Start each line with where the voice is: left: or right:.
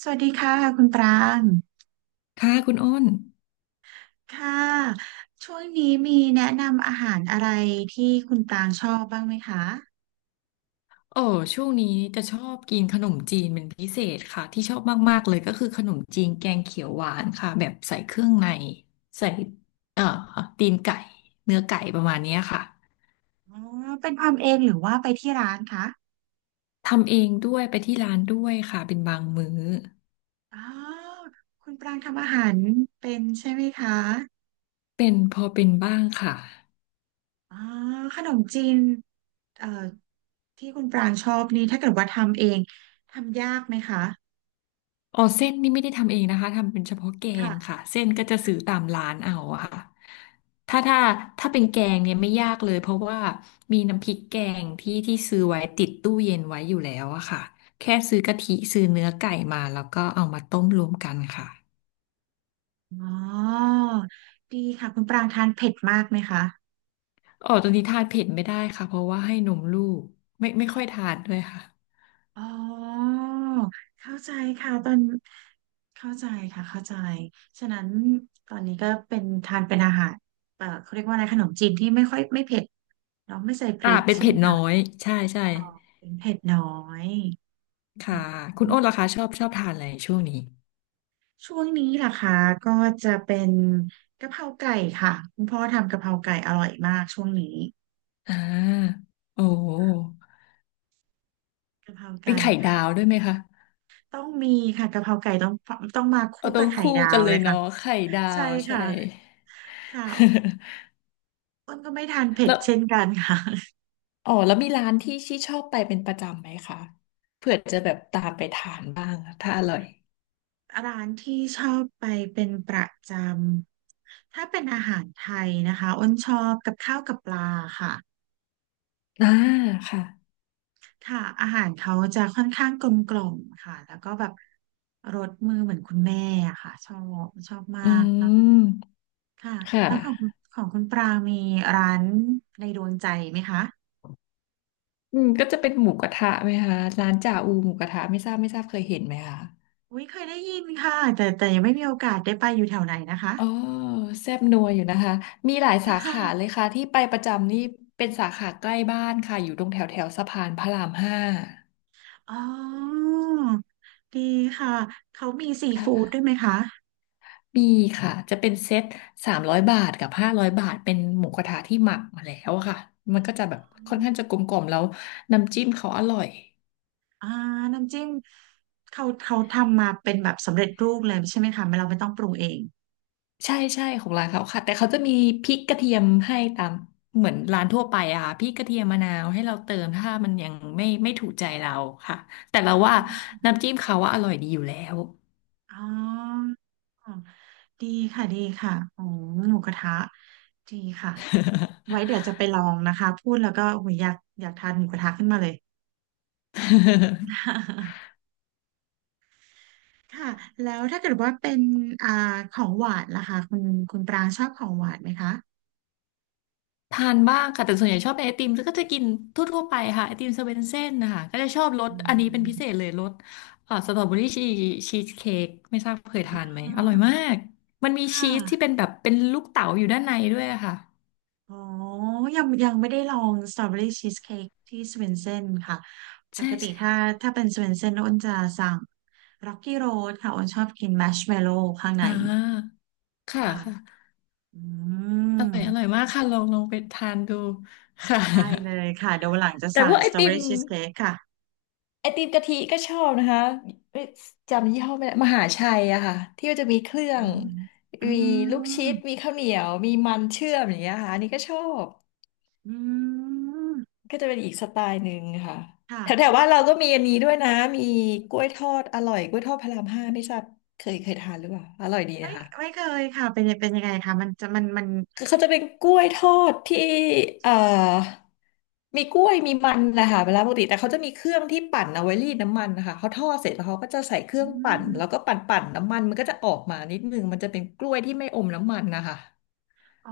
right: สวัสดีค่ะคุณปราง
left: ค่ะคุณอ้น
right: ค่ะ ช่วงนี้มีแนะนำอาหารอะไรที่คุณปรางชอบบ้างไหมคะ
left: โอ้ช่วงนี้จะชอบกินขนมจีนเป็นพิเศษค่ะที่ชอบมากๆเลยก็คือขนมจีนแกงเขียวหวานค่ะแบบใส่เครื่องในใส่เอ่อตีนไก่เนื้อไก่ประมาณเนี้ยค่ะ
right: อ๋อเป็นทำเองหรือว่าไปที่ร้านคะ
left: ทำเองด้วยไปที่ร้านด้วยค่ะเป็นบางมื้อ
right: อ๋อคุณปรางทำอาหารเป็นใช่ไหมคะ
left: เป็นพอเป็นบ้างค่ะ
right: อ๋อขนมจีนเอ่อที่คุณปรางชอบนี่ถ้าเกิดว่าทำเองทำยากไหมคะ
left: อ๋อเส้นนี่ไม่ได้ทำเองนะคะทำเป็นเฉพาะแกง
right: ค่ะ
left: ค่ะเส้นก็จะซื้อตามร้านเอาอะค่ะถ้าถ้าถ้าเป็นแกงเนี่ยไม่ยากเลยเพราะว่ามีน้ำพริกแกงที่ซื้อไว้ติดตู้เย็นไว้อยู่แล้วอะค่ะแค่ซื้อกะทิซื้อเนื้อไก่มาแล้วก็เอามาต้มรวมกันค่ะ
right: อ๋อดีค่ะคุณปรางทานเผ็ดมากไหมคะ
left: อ๋อตอนนี้ทานเผ็ดไม่ได้ค่ะเพราะว่าให้นมลูกไม่ค่อยทานด้วยค่ะ
right: อ๋อเข้าใจค่ะตอนเข้าใจค่ะเข้าใจฉะนั้นตอนนี้ก็เป็นทานเป็นอาหารเขาเรียกว่าอะไรขนมจีนที่ไม่ค่อยไม่เผ็ดเนาะไม่ใส่พ
left: อ่า
right: ริก
left: เป็น
right: ใช่ไห
left: เผ็
right: ม
left: ดน้
right: คะ
left: อยใช่ใช่
right: เป็นเผ็ดน้อยอ๋
left: ค่ะ
right: อ
left: คุณอ้นล่ะคะชอบทานอะไรช่วงนี้
right: ช่วงนี้ล่ะคะก็จะเป็นกะเพราไก่ค่ะคุณพ่อทำกะเพราไก่อร่อยมากช่วงนี้
left: อ่าโอ้
right: กะเพรา
left: เป็น
right: ไก่
left: ไข่ดา
right: ค่ะ
left: วด้วยไหมคะ
right: ต้องมีค่ะกะเพราไก่ต้องมาคู่
left: เอาต้
right: กั
left: อ
right: บ
left: ง
right: ไข่
left: คู่
right: ดา
left: กั
right: ว
left: นเล
right: เล
left: ย
right: ยค่ะ
left: เนาะไข่ดา
right: ใช่
left: วใช่
right: ค่ะค่ะ อ้นก็ไม่ทานเผ็ด
left: แล้ว
right: เช่นกันค่ะ
left: อ๋อแล้วมีร้านที่ชี่ชอบไปเป็นประจำไหมคะเผื่อจะแบบตามไปทานบ้างถ้าอร่อย
right: ร้านที่ชอบไปเป็นประจำถ้าเป็นอาหารไทยนะคะอ้นชอบกับข้าวกับปลาค่ะ
left: อ่าค่ะ
right: ค่ะอาหารเขาจะค่อนข้างกลมกล่อมค่ะแล้วก็แบบรสมือเหมือนคุณแม่อะค่ะชอบมา
left: อื
right: กนะ
left: ม
right: ค่ะ
left: ค่
right: แล้วของ
left: ะ
right: คุณปลามีร้านในดวงใจไหมคะ
left: อืมก็จะเป็นหมูกระทะไหมคะร้านจ่าอูหมูกระทะไม่ทราบไม่ทราบเคยเห็นไหมคะ
right: อุ้ยเคยได้ยินค่ะแต่ยังไม่มีโอกาสได้ไปอยู่แถวไหนนะคะ
left: อ๋อแซ่บนัวอยู่นะคะมีหลายสาขาเล ยค่ะที่ไปประจำนี่เป็นสาขาใกล้บ้านค่ะอยู่ตรงแถวแถวสะพานพระรามห้า
right: อ๋อดีค่ะ เขามีซีฟู้ดด้วยไหมคะ
left: มีค่ะจะเป็นเซ็ต300 บาทกับ500 บาทเป็นหมูกระทะที่หมักมาแล้วอะค่ะมันก็จะแบบค่อนข้างจะกลมๆแล้วน้ำจิ้มเขาอร่อย
right: อ่าน้ำจิ้มเขาทำมาเป็นแบบสำเร็จรูปเลยใช่ไหมคะไม่เราไม่ต้องปรุงเอง
left: ใช่ใช่ของร้านเขาค่ะแต่เขาจะมีพริกกระเทียมให้ตามเหมือนร้านทั่วไปอะค่ะพริกกระเทียมมะนาวให้เราเติมถ้ามันยังไม่ถูกใจเราค่ะแต่เราว่าน้ำจิ้มเขาว่าอร่อยดีอยู่แล้ว
right: อ๋อดีค่ะดีค่ะโอ้หมูกระทะดีค่ะไว้เดี๋ยวจะไปลองนะคะพูดแล้วก็โอ้ยอยากทานหมูกระทะขึ้นมาเลย ค่ะแล้วถ้าเกิดว่าเป็นอ่าของหวานล่ะคะคุณปรางชอบของหวานไหมคะ
left: ทานบ้างค่ะแต่ส่วนใหญ่ชอบเป็นไอติมแล้วก็จะกินทั่วๆไปค่ะไอติมสเวนเซ่นนะคะก็จะชอบรส
right: อื
left: อันนี้เป็นพิเศษ
right: ม
left: เลยรสสตรอเบอรี่ชีสเค้กไม่ทราบเคย
right: อ่
left: ทานไหม
right: า
left: อร่อยมากมันมี
right: ค่ะ
left: ชีสที่เป็นแบบเป็นลูกเต๋าอยู่ด้านในด้วยอะค่ะ
right: อ๋อยังไม่ได้ลองสตรอเบอรี่ชีสเค้กที่สเวนเซนค่ะป
left: ใช่
right: กติ
left: ใช่
right: ถ้าเป็นสเวนเซนอ้นจะสั่งร็อกกี้โรดค่ะอ้นชอบกินแมชเมลโล่ข้างใน
left: อ่าค่ะ
right: ค่ะ
left: ค่ะ
right: อื
left: อ
right: ม
left: ร่อยอร่อยมากค่ะลองไปทานดูค่ะ
right: ได้เลยค่ะเดี๋ยววันหลังจะ
left: แต่พ
right: สั่ง
left: วกไอ
right: สตรอ
left: ติ
right: เบอ
left: ม
right: รี่ชีสเค้กค่ะ
left: ไอติมกะทิก็ชอบนะคะเอ้ยจำยี่ห้อไม่ได้มหาชัยอะค่ะที่มัจะมีเครื่อ
right: อื
left: ง
right: มอื
left: มีลูกชิ
right: ม
left: ดมีข้าวเหนียวมีมันเชื่อมอย่างเงี้ยค่ะอันนี้ก็ชอบ
right: อืม
left: ก็จะเป็นอีกสไตล์หนึ่งค่ะแถวแถว
right: ค่ะ
left: ว่านเราก็มีอันนี้ด้วยนะมีกล้วยทอดอร่อยกล้วยทอดพระรามห้าไม่ทราบเคยทานหรือเปล่าอร่อยดี
right: ไม่
left: นะคะ
right: ไม่เคยค่ะเป็นยังไงคะมันจะมันมัน
left: เขาจะเป็นกล้วยทอดที่เอ่อมีกล้วยมีมันนะคะเวลาปกติแต่เขาจะมีเครื่องที่ปั่นเอาไว้รีดน้ำมันนะคะเขาทอดเสร็จแล้วเขาก็จะใส่เครื่
right: อื
left: องปั่นแล้วก็
right: ม
left: ปั่นปั่นน้ำมันมันก็จะออกมานิดนึงมันจะเป็นกล้วยที่ไม่อมน้ำมันนะคะ
right: อ๋อ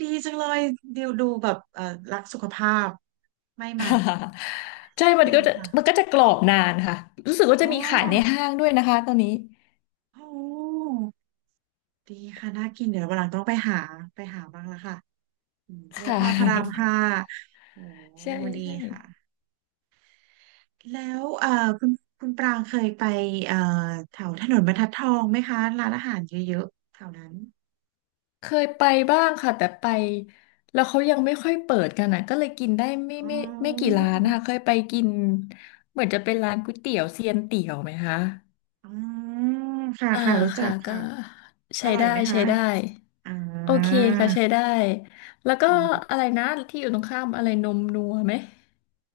right: ดีจังเลยดูดูแบบรักสุขภาพไม่มัน
left: ใช่มัน
right: ดี
left: ก็จะ
right: ค่ะ
left: มันก็จะกรอบนานค่ะรู้สึกว่า
right: อ๋
left: จะมีขายใน
right: อ
left: ห้างด้วยนะคะตอนนี้
right: โอ้ดีค่ะน่ากินเดี๋ยววันหลังต้องไปหาไปหาบ้างละค่ะอืมกล้วย
left: ค่
right: ทอดพระราม
left: ะ
right: ห้าโอ้
left: ใช่
right: ดี
left: ใช่
right: ค่ะแล้วคุณปรางเคยไปเอ่อแถวถนนบรรทัดทองไหมคะร้านอาหารเยอะๆแถวนั้น
left: เคยไปบ้างค่ะแต่ไปแล้วเขายังไม่ค่อยเปิดกันอ่ะก็เลยกินได้
right: อ๋
left: ไม่กี่
right: อ
left: ร้านนะคะเคยไปกินเหมือนจะเป็นร้านก๋วยเตี๋ยวเซียนเตี๋ยวไหมคะ
right: อ๋อค่ะ
left: อ่า
right: ค่ะรู้จั
left: ค่ะ
right: ก
left: ก็
right: ค่ะอ
left: ใช้
right: ร่อย
left: ได้
right: ไหมคะ
left: ใช้ได้
right: อ่า
left: โอเคค่ะใช้ได้แล้วก็
right: อืม
left: อะไรนะที่อยู่ตรงข้ามอะไรนมนัวไหม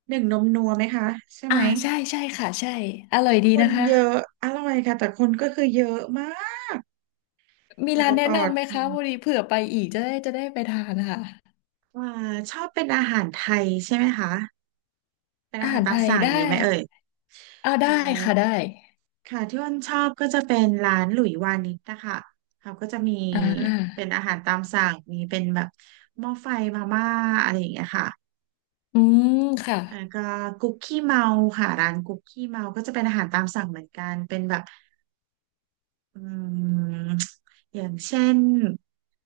right: หนึ่งนมนัวไหมคะใช่ไห
left: อ่า
right: ม
left: ใช่ใช่ค่ะใช่อร่อยดี
right: คน
left: นะคะ
right: เยอะอร่อยค่ะแต่คนก็คือเยอะมาก
left: มี
right: กว่า
left: ร้าน
right: จะต
left: แนะ
right: อบ
left: นำไหม
right: อื
left: คะ
right: ม
left: พอดีเผื่อไปอีกจะได้จะได้ไปทานนะคะ
right: ว่าชอบเป็นอาหารไทยใช่ไหมคะเป็น
left: อา
right: อาหา
left: หา
right: ร
left: ร
right: ตา
left: ไท
right: ม
left: ย
right: สั่งอ
left: ได้
right: ย่างนี้ไหมเอ่ย
left: ค่ะอ่า
right: เอ่อ
left: ได้ค่ะได้
right: ค่ะที่อ้นชอบก็จะเป็นร้านหลุยวานิชนะคะเขาก็จะมี
left: อ่
right: เป็น
left: า
right: อาหารตามสั่งมีเป็นแบบหม้อไฟมาม่าอะไรอย่างเงี้ยค่ะ
left: อืมค่ะ
right: อาก็คุกกี้เมาค่ะร้านคุกกี้เมาก็จะเป็นอาหารตามสั่งเหมือนกันเป็นแบบอืมอย่างเช่น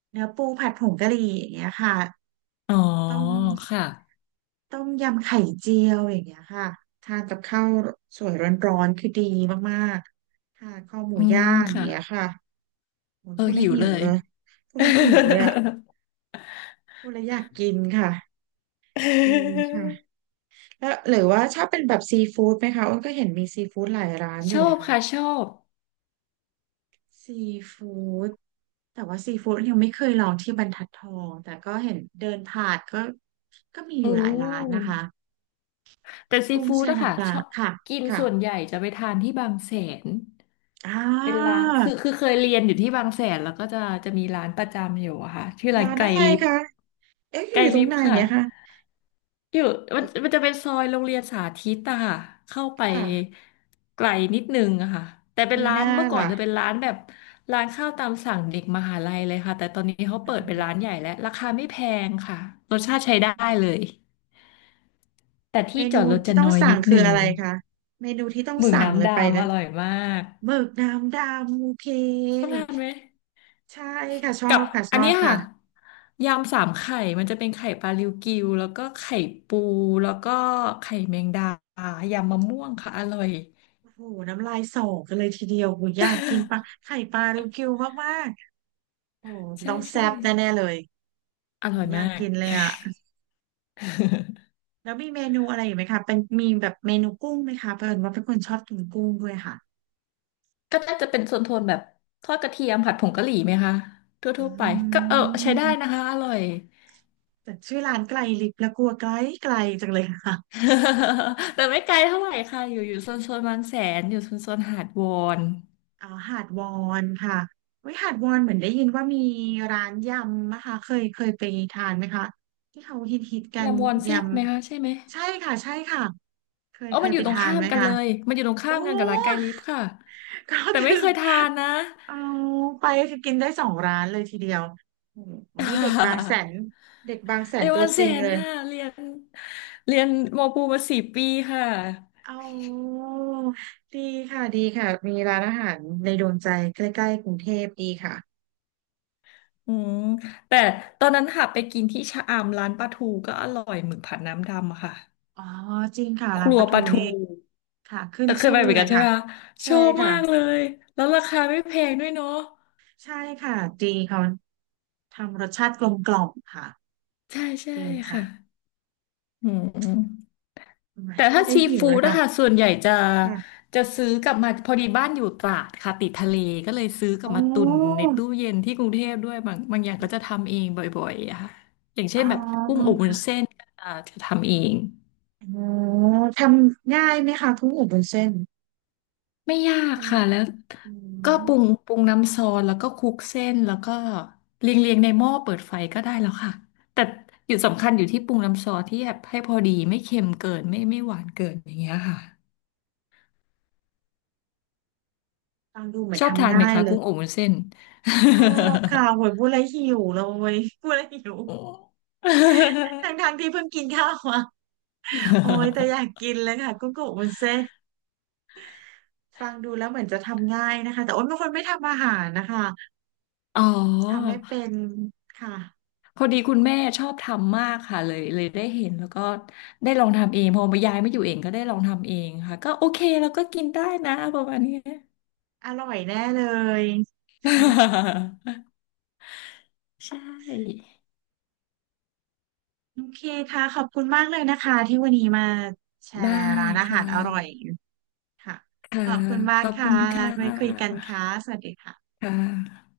right: เนื้อปูผัดผงกะหรี่อย่างเงี้ยค่ะ
left: อ๋อ
right: ต้ม
left: ค่ะ
right: ต้มยำไข่เจียวอย่างเงี้ยค่ะทานกับข้าวสวยร้อนๆคือดีมากๆทานข้าวหมู
left: อืม
right: ย่างอย่าง
left: ค่ะ
right: เงี้ยค่ะโอ้ย
left: เออ
right: พูดแล้
left: หิ
right: ว
left: ว
right: หิ
left: เล
right: ว
left: ย
right: เลยพูดแล้วหิวเลยอ่ะพูดแล้วอยากกินค่ะจริงค่ะแล้วหรือว่าชอบเป็นแบบซีฟู้ดไหมคะอ้นก็เห็นมีซีฟู้ดหลายร้าน อ
left: ช
right: ยู่
left: อบ
right: นะคะ
left: ค่ะชอบ
right: ซีฟู้ดแต่ว่าซีฟู้ดยังไม่เคยลองที่บรรทัดทองแต่ก็เห็นเดินผ่านก็มีอ
left: อื
right: ยู่หลายร้านนะคะ
left: มแต่ซี
right: กุ้ง
left: ฟู้ด
right: แช่
left: อะค่ะ
right: น้ำปลา
left: ชอบ
right: ค่ะ
left: กิน
right: ค่ะ
left: ส่วนใหญ่จะไปทานที่บางแสน
right: อ่
left: เป็นร้านคือ
right: า
left: คือเคยเรียนอยู่ที่บางแสนแล้วก็จะมีร้านประจำอยู่อะค่ะชื่อร้าน
right: ร้าน
left: ไก่
right: อะไร
left: ลิฟ
right: คะ เอ๊ะอ
left: ไก่
right: ยู่ตร
left: ลิ
right: ง
left: ฟ
right: ไหน
left: ค่ะ
right: อะคะ
left: อยู่มัน
right: อีก
left: มันจะเป็นซอยโรงเรียนสาธิตอะค่ะเข้าไป
right: ค่ะ
left: ไกลนิดนึงอะค่ะแต่เป็น
right: มี
left: ร้า
right: ห
left: น
right: น้า
left: เมื่อก่อน
right: ล่ะ
left: จะเป็นร้านแบบร้านข้าวตามสั่งเด็กมหาลัยเลยค่ะแต่ตอนนี้เขา
right: อ่
left: เปิดเป็น
right: า
left: ร้านใหญ่แล้วราคาไม่แพงค่ะรสชาติใช้ได้เลยแต่
right: เม
left: ที่จ
right: นู
left: อดรถจะ
right: ที่ต้อง
left: น้อย
right: สั่ง
left: นิด
right: คือ
left: นึง
right: อะไรคะ เมนูที่ต้อง
left: หมึก
right: สั่งเล
left: น้ำ
right: ยไปเล
left: ดำอ
right: ย
left: ร่อยมาก
right: หมึกน้ำดำโอเค
left: ชอบทานไหม
right: ใช่ค่ะ ชอ
left: กับ
right: บค่ะช
left: อัน
right: อ
left: นี้
right: บค่ะ
left: ค่ะยำสามไข่มันจะเป็นไข่ปลาริวกิวแล้วก็ไข่ปูแล้วก็ไข่แมงดายำมะม่วงค่ะอร่อย
right: โอ้โหน้ำลายสอกันเลยทีเดียวโหอยากกินปลา ไข่ปลาริวกิวมากๆโอ้โห
left: ใช่
right: ต้องแซ่
left: ใช่
right: บแน่ๆเลย
left: อ
right: โห
left: ร่อย
right: อยา
left: มา
right: ก
left: ก
right: กินเลยอะ แล้วมีเมนูอะไรอีกไหมคะเป็นมีแบบเมนูกุ้งไหมคะเพิ่นว่าเป็นคนชอบกินกุ้งด้วยค่ะ
left: ก็น่าจะเป็นโซนโทนแบบทอดกระเทียมผัดผงกะหรี่ไหมคะ
right: อื
left: ทั่วๆไปก็เออใช้ได้นะ
right: ม
left: คะอร่อย
right: แต่ชื่อร้านไกลลิบและกลัวไกลไกลจังเลยค่ะ
left: แต่ไม่ไกลเท่าไหร่ค่ะอยู่อยู่โซนโซนบางแสนอยู่โซนโซนหาดวอน
right: อ๋อหาดวอนค่ะเว้ยหาดวอนเหมือนได้ยินว่ามีร้านยำนะคะเคยไปทานไหมคะที่เขาฮิตกัน
left: ยำวอน
right: ย
left: แซ่บไหมคะใช่ไหม
right: ำใช่ค่ะใช่ค่ะ
left: เออ
right: เค
left: มั
right: ย
left: นอ
right: ไป
left: ยู่ตรง
right: ทาน
left: ข้า
right: ไห
left: ม
right: ม
left: กัน
right: คะ
left: เลยมันอยู่ตรง
right: โอ้
left: ข้ามกันกับร้านไกลลิฟค่ะ
right: ก็
left: แต่ไม่
right: คือ
left: เคยทานนะ
right: เอาไปคือกินได้สองร้านเลยทีเดียวโอ้โหวันนี้เด็กบางแสนเด็กบางแส น
left: เรียน
right: ตั
left: วั
right: ว
left: น
right: จ
left: แส
right: ริง
left: น
right: เลย
left: ค่ะเรียนมปูมา4 ปีค่ะ
right: อ๋อดีค่ะดีค่ะมีร้านอาหารในดวงใจใกล้ๆกรุงเทพดีค่ะ
left: อืมแต่ตอนนั้นค่ะไปกินที่ชะอำร้านปลาทูก็อร่อยหมึกผัดน้ำดำอะค่ะ
right: อ๋อจริงค่ะ
left: ค
right: ร้าน
left: รั
right: ป
left: ว
right: ลา
left: ป
right: ทู
left: ลาทู
right: นี่ค่ะขึ้น
left: แต่เคย
right: ชื่
left: ไป
right: อ
left: เหมือน
right: เล
left: กั
right: ย
left: นใช่ไห
right: ค่ะ
left: มคะช
right: ใช่
left: อบ
right: ค่ะ
left: มากเลยแล้วราคาไม่แพงด้วยเนาะ
right: ใช่ค่ะดีเขาทำรสชาติกลมกล่อมค่ะ
left: ใช่ใช่
right: ดีค่ะ
left: ค่ะอืม
right: อหม
left: แต่
right: พูด
left: ถ้า
right: ไล้ว
left: ซี
right: หิวเล
left: ฟู้ด
right: ย
left: นะ
right: ค่ะ
left: คะส่วนใหญ่จะ
right: ค่ะ
left: จะซื้อกลับมาพอดีบ้านอยู่ตราดค่ะติดทะเลก็เลยซื้อก
right: โอ
left: ลับมาตุน
right: ้
left: ในตู้เย็นที่กรุงเทพด้วยบางบางอย่างก็จะทำเองบ่อยๆอะค่ะอย่างเช่
right: อ๋อ
left: นแบบกุ้งอบวุ้น
right: ค่ะ
left: เส้นก็จะทำเอง
right: อ๋อทำง่ายไหมคะกุ้งอบวุ้นเส้น
left: ไม่ยา
right: ท
left: กค่ะแล้ว
right: ำอื
left: ก็
right: ม
left: ปรุงน้ำซอสแล้วก็คลุกเส้นแล้วก็เรียงในหม้อเปิดไฟก็ได้แล้วค่ะแต่อยู่สำคัญอยู่ที่ปรุงน้ำซอสที่แบบให้พอดีไม่เค็มเกินไม่หวานเกินอย่างเงี้ยค่ะ
right: ฟังดูเหมือน
left: ชอบทา
right: ทำ
left: นไหม
right: ง่าย
left: คะ
right: เล
left: กุ้
right: ย
left: งอบวุ้นเส้น
right: ชอบค่ะโหยพู ดแล้วหิวเลยพูดแล้วหิว
left: โอ้
right: ทั้งทงที่เพิ่งกินข้าวมาโอ้ยแต่อยากกิ นเลยค่ะกุ้งกับวุ้นเส้นฟังดูแล้วเหมือนจะทำง่ายนะคะแต่โอ้ยเป็นคนไม่ทำอาหารนะคะ
left: อ๋อ
right: ทำไม่เป็นค่ะ
left: พอดีคุณแม่ชอบทำมากค่ะเลยได้เห็นแล้วก็ได้ลองทำเองพอมายายไม่อยู่เองก็ได้ลองทำเองค่ะก็โอเคแล้วก็กินได้นะประมาณเนี้ย
right: อร่อยแน่เลย
left: ใช่
right: โอเคค่ะขอบคุณมากเลยนะคะที่วันนี้มาแช
left: ได้
right: ร์ร้านอาหา
left: ค่ะ
right: รอร่อยค่ะข
left: ค่ะ
right: อบคุณมา
left: ข
right: ก
left: อบ
right: ค่ะ
left: คุณ
right: แล้ว
left: ค่
right: ไว้คุยกัน
left: ะ
right: ค่ะสวัสดีค่ะ
left: ค่ะ